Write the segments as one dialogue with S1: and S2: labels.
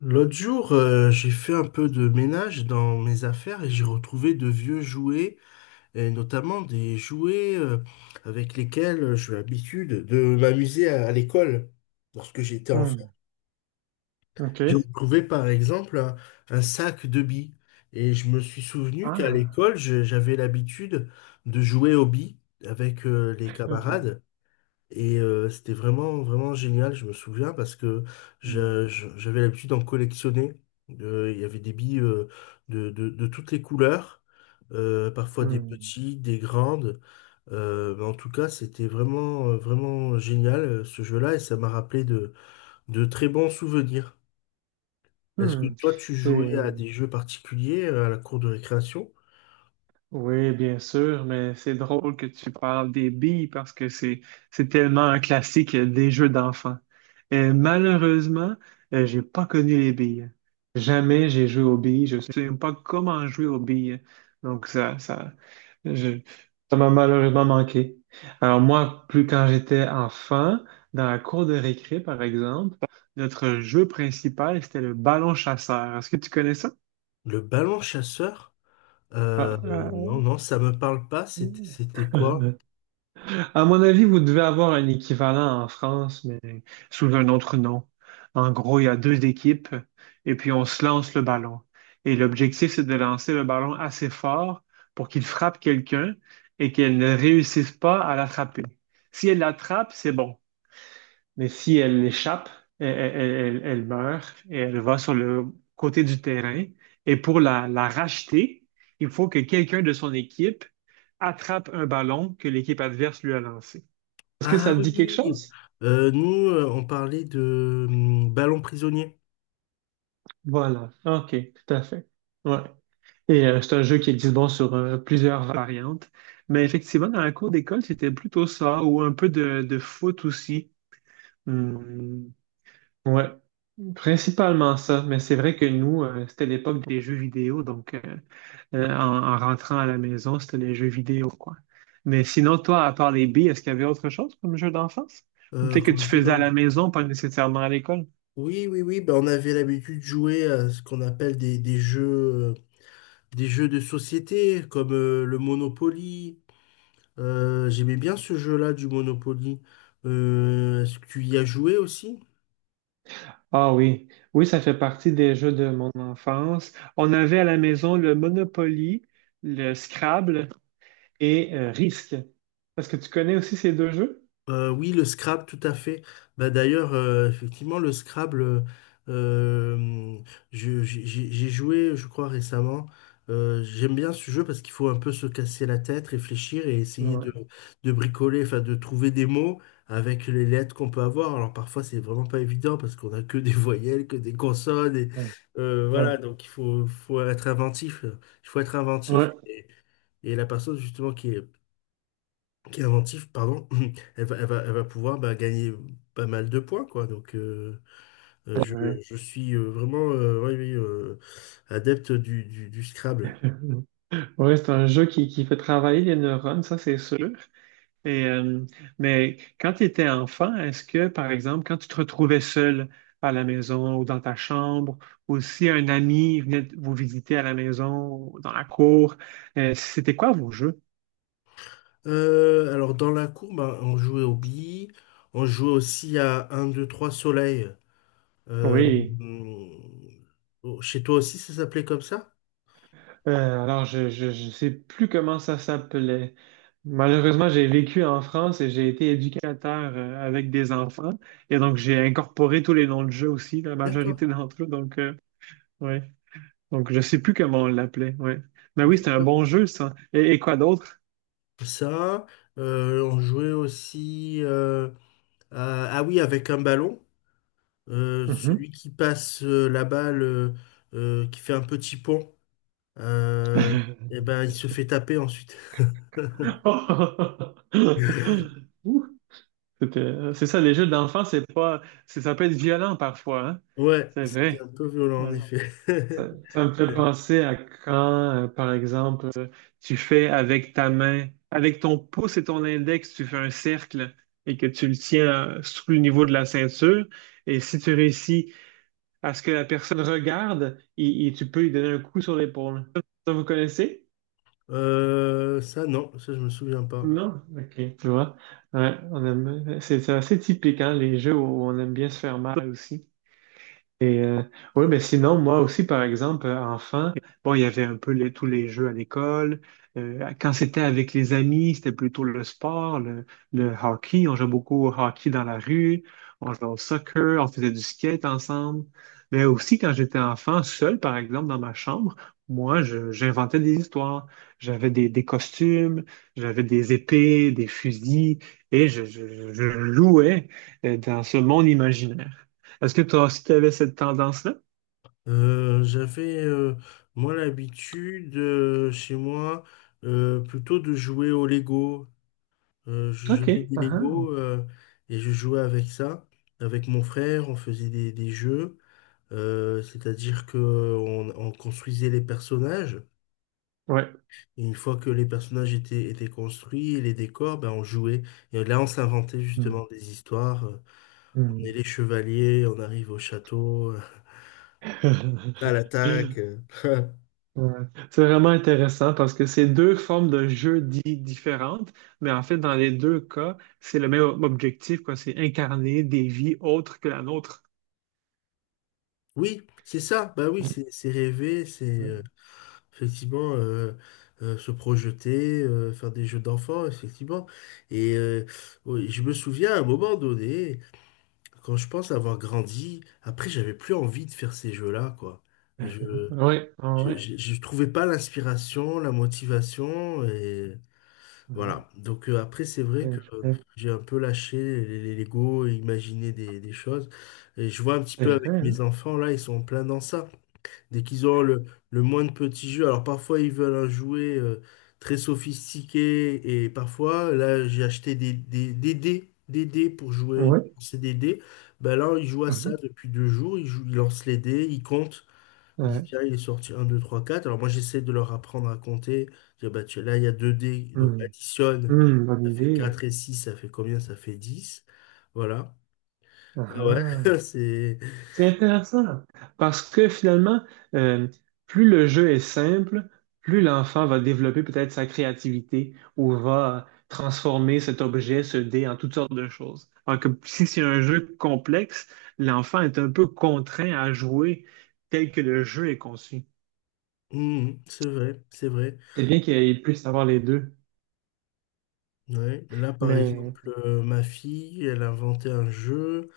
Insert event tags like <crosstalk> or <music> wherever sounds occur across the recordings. S1: L'autre jour, j'ai fait un peu de ménage dans mes affaires et j'ai retrouvé de vieux jouets, et notamment des jouets, avec lesquels j'ai l'habitude de m'amuser à l'école lorsque j'étais enfant.
S2: Hmm, ok.
S1: J'ai retrouvé par exemple un sac de billes et je me suis souvenu qu'à
S2: Ah.
S1: l'école, j'avais l'habitude de jouer aux billes avec, les
S2: <laughs> Hmm,
S1: camarades. Et, c'était vraiment, vraiment génial, je me souviens, parce que
S2: hmm,
S1: j'avais l'habitude d'en collectionner. Il y avait des billes, de toutes les couleurs, parfois des
S2: hmm,
S1: petites, des grandes. Mais en tout cas, c'était vraiment, vraiment génial, ce jeu-là, et ça m'a rappelé de très bons souvenirs. Est-ce que
S2: hmm.
S1: toi, tu jouais
S2: C'est,
S1: à des jeux particuliers, à la cour de récréation?
S2: Oui, bien sûr, mais c'est drôle que tu parles des billes parce que c'est tellement un classique des jeux d'enfants. Malheureusement, j'ai pas connu les billes. Jamais j'ai joué aux billes. Je sais même pas comment jouer aux billes. Donc ça ça je- ça m'a malheureusement manqué. Alors moi, plus quand j'étais enfant, dans la cour de récré par exemple, notre jeu principal c'était le ballon chasseur. Est-ce que tu connais ça?
S1: Le ballon chasseur? Euh,
S2: Ah,
S1: non, non, ça me parle pas. C'était quoi?
S2: ah. <laughs> À mon avis, vous devez avoir un équivalent en France, mais sous un autre nom. En gros, il y a deux équipes et puis on se lance le ballon. Et l'objectif, c'est de lancer le ballon assez fort pour qu'il frappe quelqu'un et qu'elle ne réussisse pas à l'attraper. Si elle l'attrape, c'est bon. Mais si elle l'échappe, elle, elle meurt et elle va sur le côté du terrain. Et pour la, la racheter, il faut que quelqu'un de son équipe attrape un ballon que l'équipe adverse lui a lancé. Est-ce que
S1: Ah
S2: ça te dit quelque
S1: oui.
S2: chose?
S1: Nous, on parlait de, ballon prisonnier,
S2: Voilà, ok, tout à fait. Ouais. Et c'est un jeu qui existe bon sur plusieurs variantes. Mais effectivement, dans la cour d'école, c'était plutôt ça, ou un peu de foot aussi. Hmm, ouais, principalement ça. Mais c'est vrai que nous, c'était l'époque des jeux vidéo, donc en, en rentrant à la maison, c'était les jeux vidéo, quoi. Mais sinon, toi, à part les billes, est-ce qu'il y avait autre chose comme jeu d'enfance? Ou peut-être que
S1: comme
S2: tu
S1: jeu
S2: faisais à
S1: d'or.
S2: la maison, pas nécessairement à l'école.
S1: Oui, oui, oui, bah, on avait l'habitude de jouer à ce qu'on appelle des jeux, des jeux de société comme, le Monopoly. J'aimais bien ce jeu-là du Monopoly. Est-ce que tu y as joué aussi?
S2: Ah oui, oui, ça fait partie des jeux de mon enfance. On avait à la maison le Monopoly, le Scrabble, et Risk. Est-ce que tu connais aussi ces deux jeux?
S1: Oui, le Scrabble, tout à fait. Bah, d'ailleurs, effectivement, le Scrabble, euh, j'ai joué, je crois, récemment. J'aime bien ce jeu parce qu'il faut un peu se casser la tête, réfléchir et essayer de,
S2: Ouais,
S1: de bricoler, enfin de trouver des mots avec les lettres qu'on peut avoir. Alors parfois, c'est vraiment pas évident parce qu'on a que des voyelles, que des consonnes. Et,
S2: ouais, ouais,
S1: voilà, donc il faut être inventif. Il faut être inventif.
S2: ouais,
S1: Et, la personne, justement, qui est, inventive, pardon, <laughs> elle va pouvoir, bah, gagner pas mal de points, quoi. Donc, euh,
S2: c'est
S1: je,
S2: vrai.
S1: je suis, vraiment, oui, oui, adepte du Scrabble.
S2: <laughs> Ouais, c'est un jeu qui fait travailler les neurones, ça c'est sûr. Et, mais quand tu étais enfant, est-ce que, par exemple, quand tu te retrouvais seul à la maison ou dans ta chambre, ou si un ami venait vous visiter à la maison ou dans la cour, c'était quoi vos jeux?
S1: Alors, dans la cour, bah, on jouait aux billes, on jouait aussi à un, 2, 3 soleil. Euh,
S2: Oui.
S1: chez toi aussi, ça s'appelait comme ça?
S2: Alors, je sais plus comment ça s'appelait. Malheureusement, j'ai vécu en France et j'ai été éducateur avec des enfants. Et donc, j'ai incorporé tous les noms de jeux aussi, la
S1: D'accord,
S2: majorité d'entre eux. Donc, oui. Donc, je sais plus comment on l'appelait, ouais. Mais oui, c'était un
S1: d'accord.
S2: bon jeu, ça. Et quoi d'autre?
S1: Ça, on jouait aussi, ah oui, avec un ballon. Euh,
S2: Mhm.
S1: celui qui passe, la balle, qui fait un petit pont, euh, et ben, il se fait taper ensuite. <laughs>
S2: <laughs> Ouh, C'est ça, les jeux d'enfants, c'est pas, c'est- ça peut être violent parfois, hein?
S1: Ouais,
S2: C'est
S1: c'était
S2: vrai.
S1: un peu violent en
S2: Ouais.
S1: effet.
S2: Ça me fait
S1: <laughs>
S2: penser à quand, par exemple, tu fais avec ta main, avec ton pouce et ton index, tu fais un cercle et que tu le tiens sous le niveau de la ceinture. Et si tu réussis à ce que la personne regarde et tu peux lui donner un coup sur l'épaule. Ça, vous connaissez?
S1: Ça, non, ça, je me souviens pas.
S2: Non? Ok, tu vois. Ouais, on aime, c'est assez typique, hein, les jeux où on aime bien se faire mal aussi. Et oui, ben sinon, moi aussi, par exemple, enfant, bon, il y avait un peu tous les jeux à l'école. Quand c'était avec les amis, c'était plutôt le sport, le hockey. On jouait beaucoup au hockey dans la rue, on jouait au soccer, on faisait du skate ensemble. Mais aussi, quand j'étais enfant, seul, par exemple, dans ma chambre, moi, j'inventais des histoires. J'avais des costumes, j'avais des épées, des fusils, et je louais dans ce monde imaginaire. Est-ce que toi aussi, tu avais cette tendance-là?
S1: J'avais, moi, l'habitude, chez moi, plutôt de jouer au Lego. Je j'avais
S2: OK.
S1: des
S2: Ah
S1: Lego,
S2: ah.
S1: et je jouais avec ça. Avec mon frère, on faisait des jeux. C'est-à-dire que on construisait les personnages,
S2: Ouais.
S1: et une fois que les personnages étaient construits, les décors, ben, on jouait. Et là, on s'inventait
S2: Hmm.
S1: justement des histoires. On est les chevaliers, on arrive au château,
S2: Hmm.
S1: à l'attaque.
S2: <laughs>
S1: <laughs>
S2: Ouais. C'est vraiment intéressant parce que c'est deux formes de jeu dits différentes, mais en fait, dans les deux cas, c'est le même objectif, quoi. C'est incarner des vies autres que la nôtre.
S1: Oui, c'est ça. Bah oui, c'est rêver, c'est,
S2: Oui,
S1: effectivement, se projeter, faire des jeux d'enfants, effectivement. Et oui, je me souviens à un moment donné. Quand je pense avoir grandi, après, j'avais plus envie de faire ces jeux-là, quoi. Je,
S2: oui.
S1: je trouvais pas l'inspiration, la motivation, et
S2: Oui.
S1: voilà. Donc, après, c'est vrai que,
S2: C'est vrai,
S1: j'ai un peu lâché les Lego et imaginé des choses. Et je vois un petit peu
S2: c'est
S1: avec
S2: vrai, hein?
S1: mes enfants, là, ils sont en plein dans ça. Dès qu'ils ont le moins de petits jeux, alors parfois ils veulent un jouet, très sophistiqué, et parfois, là j'ai acheté des dés, des dés pour jouer,
S2: Ouais.
S1: c'est des dés. Ben là, ils jouent à ça
S2: Mhm.
S1: depuis 2 jours, ils jouent, ils lancent les dés, ils comptent, ils disent
S2: Ouais.
S1: tiens, il est sorti un 2 3 4. Alors moi j'essaie de leur apprendre à compter, dire bah, là il y a 2 dés, donc
S2: Hmm.
S1: additionne,
S2: Hmm,
S1: ça
S2: bonne
S1: fait
S2: idée.
S1: 4 et six, ça fait combien? Ça fait 10. Voilà.
S2: Ah
S1: Ah ouais, <laughs>
S2: ah.
S1: c'est.
S2: C'est intéressant parce que finalement, euh, plus le jeu est simple, plus l'enfant va développer peut-être sa créativité ou va transformer cet objet, ce dé, en toutes sortes de choses. Alors que si c'est un jeu complexe, l'enfant est un peu contraint à jouer tel que le jeu est conçu.
S1: Mhm, c'est vrai, c'est vrai.
S2: C'est bien qu'il puisse avoir les deux.
S1: Ouais, mais là par
S2: Mais,
S1: exemple, ma fille, elle a inventé un jeu,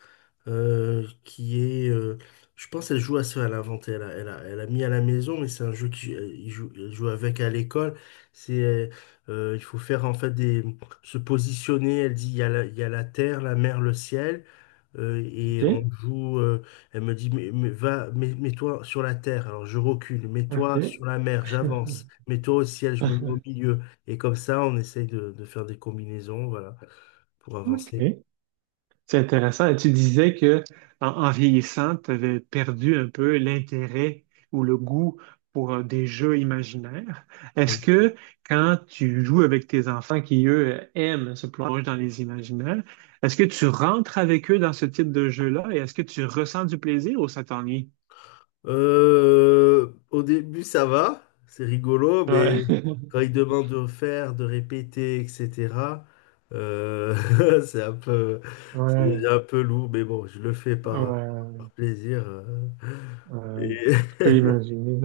S1: qui est, je pense, elle joue à ça, elle a inventé, elle a mis à la maison, mais c'est un jeu qui, il joue, elle joue avec à l'école. C'est, il faut faire en fait se positionner. Elle dit, il y a la terre, la mer, le ciel. Et
S2: OK,
S1: on joue, elle me dit, mais va, mets-toi sur la terre, alors je recule, mets-toi sur
S2: OK,
S1: la mer, j'avance, mets-toi au ciel, je me mets au
S2: <laughs>
S1: milieu. Et comme ça, on essaye de faire des combinaisons, voilà, pour avancer.
S2: OK. C'est intéressant. Et tu disais que en, en vieillissant, tu avais perdu un peu l'intérêt ou le goût pour des jeux imaginaires. Est-ce
S1: Oui.
S2: que quand tu joues avec tes enfants qui, eux, aiment se plonger dans les imaginaires, est-ce que tu rentres avec eux dans ce type de jeu-là et est-ce que tu ressens du plaisir ou ça t'ennuie?
S1: Au début, ça va, c'est rigolo, mais
S2: Ouais, <laughs>
S1: quand ils demandent de faire, de répéter, etc., euh, <laughs> c'est un peu, c'est
S2: ouais,
S1: déjà un peu lourd, mais bon, je le fais
S2: ouais,
S1: par plaisir.
S2: ouais. Je peux
S1: Et-
S2: imaginer.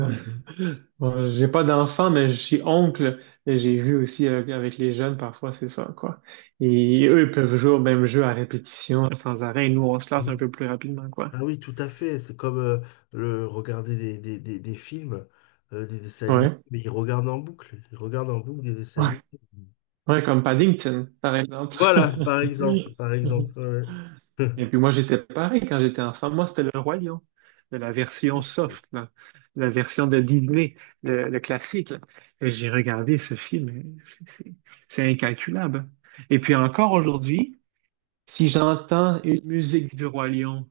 S2: Bon, j'ai pas d'enfant, mais je suis oncle et j'ai vu aussi avec les jeunes parfois, c'est ça, quoi. Et eux, ils peuvent jouer au même jeu à répétition, sans arrêt. Nous, on se lasse un peu
S1: <laughs>
S2: plus rapidement, quoi.
S1: Ah oui, tout à fait. C'est comme, le regarder des films, des dessins animés,
S2: Ouais,
S1: mais ils regardent en boucle. Ils regardent en boucle des dessins animés.
S2: ouais, ouais, comme Paddington, par exemple.
S1: Voilà, par exemple, par
S2: <laughs>
S1: exemple. Ouais.
S2: Et puis moi, j'étais pareil quand j'étais enfant. Moi, c'était le Roi Lion, de la version
S1: <laughs>
S2: soft, là. La version de Disney, le classique. Là. Et j'ai regardé ce film, et c'est incalculable. Et puis encore aujourd'hui, si j'entends une musique du Roi Lion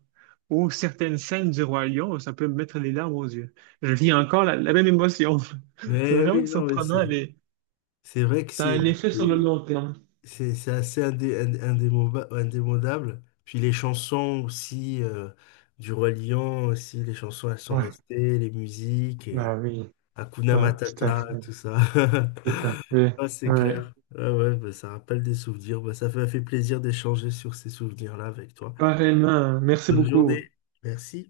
S2: ou certaines scènes du Roi Lion, ça peut me mettre les larmes aux yeux. Je vis encore la, la même émotion. <laughs> C'est
S1: Mais
S2: vraiment
S1: oui, non, mais
S2: surprenant.
S1: c'est
S2: Les...
S1: c'est vrai que
S2: Ça a un effet sur le long terme.
S1: c'est assez indémodable. Puis les chansons aussi, du Roi Lion aussi, les chansons elles sont
S2: Ouais,
S1: restées, les musiques
S2: bah oui.
S1: Hakuna
S2: Ouais, tout à
S1: Matata,
S2: fait.
S1: tout ça.
S2: Tout à
S1: <laughs>
S2: fait.
S1: Ah, c'est
S2: Ouais.
S1: clair. Ah ouais, bah, ça rappelle des souvenirs. Bah, ça m'a fait plaisir d'échanger sur ces souvenirs-là avec toi.
S2: Pareillement, hein. Merci
S1: Bonne
S2: beaucoup.
S1: journée. Merci.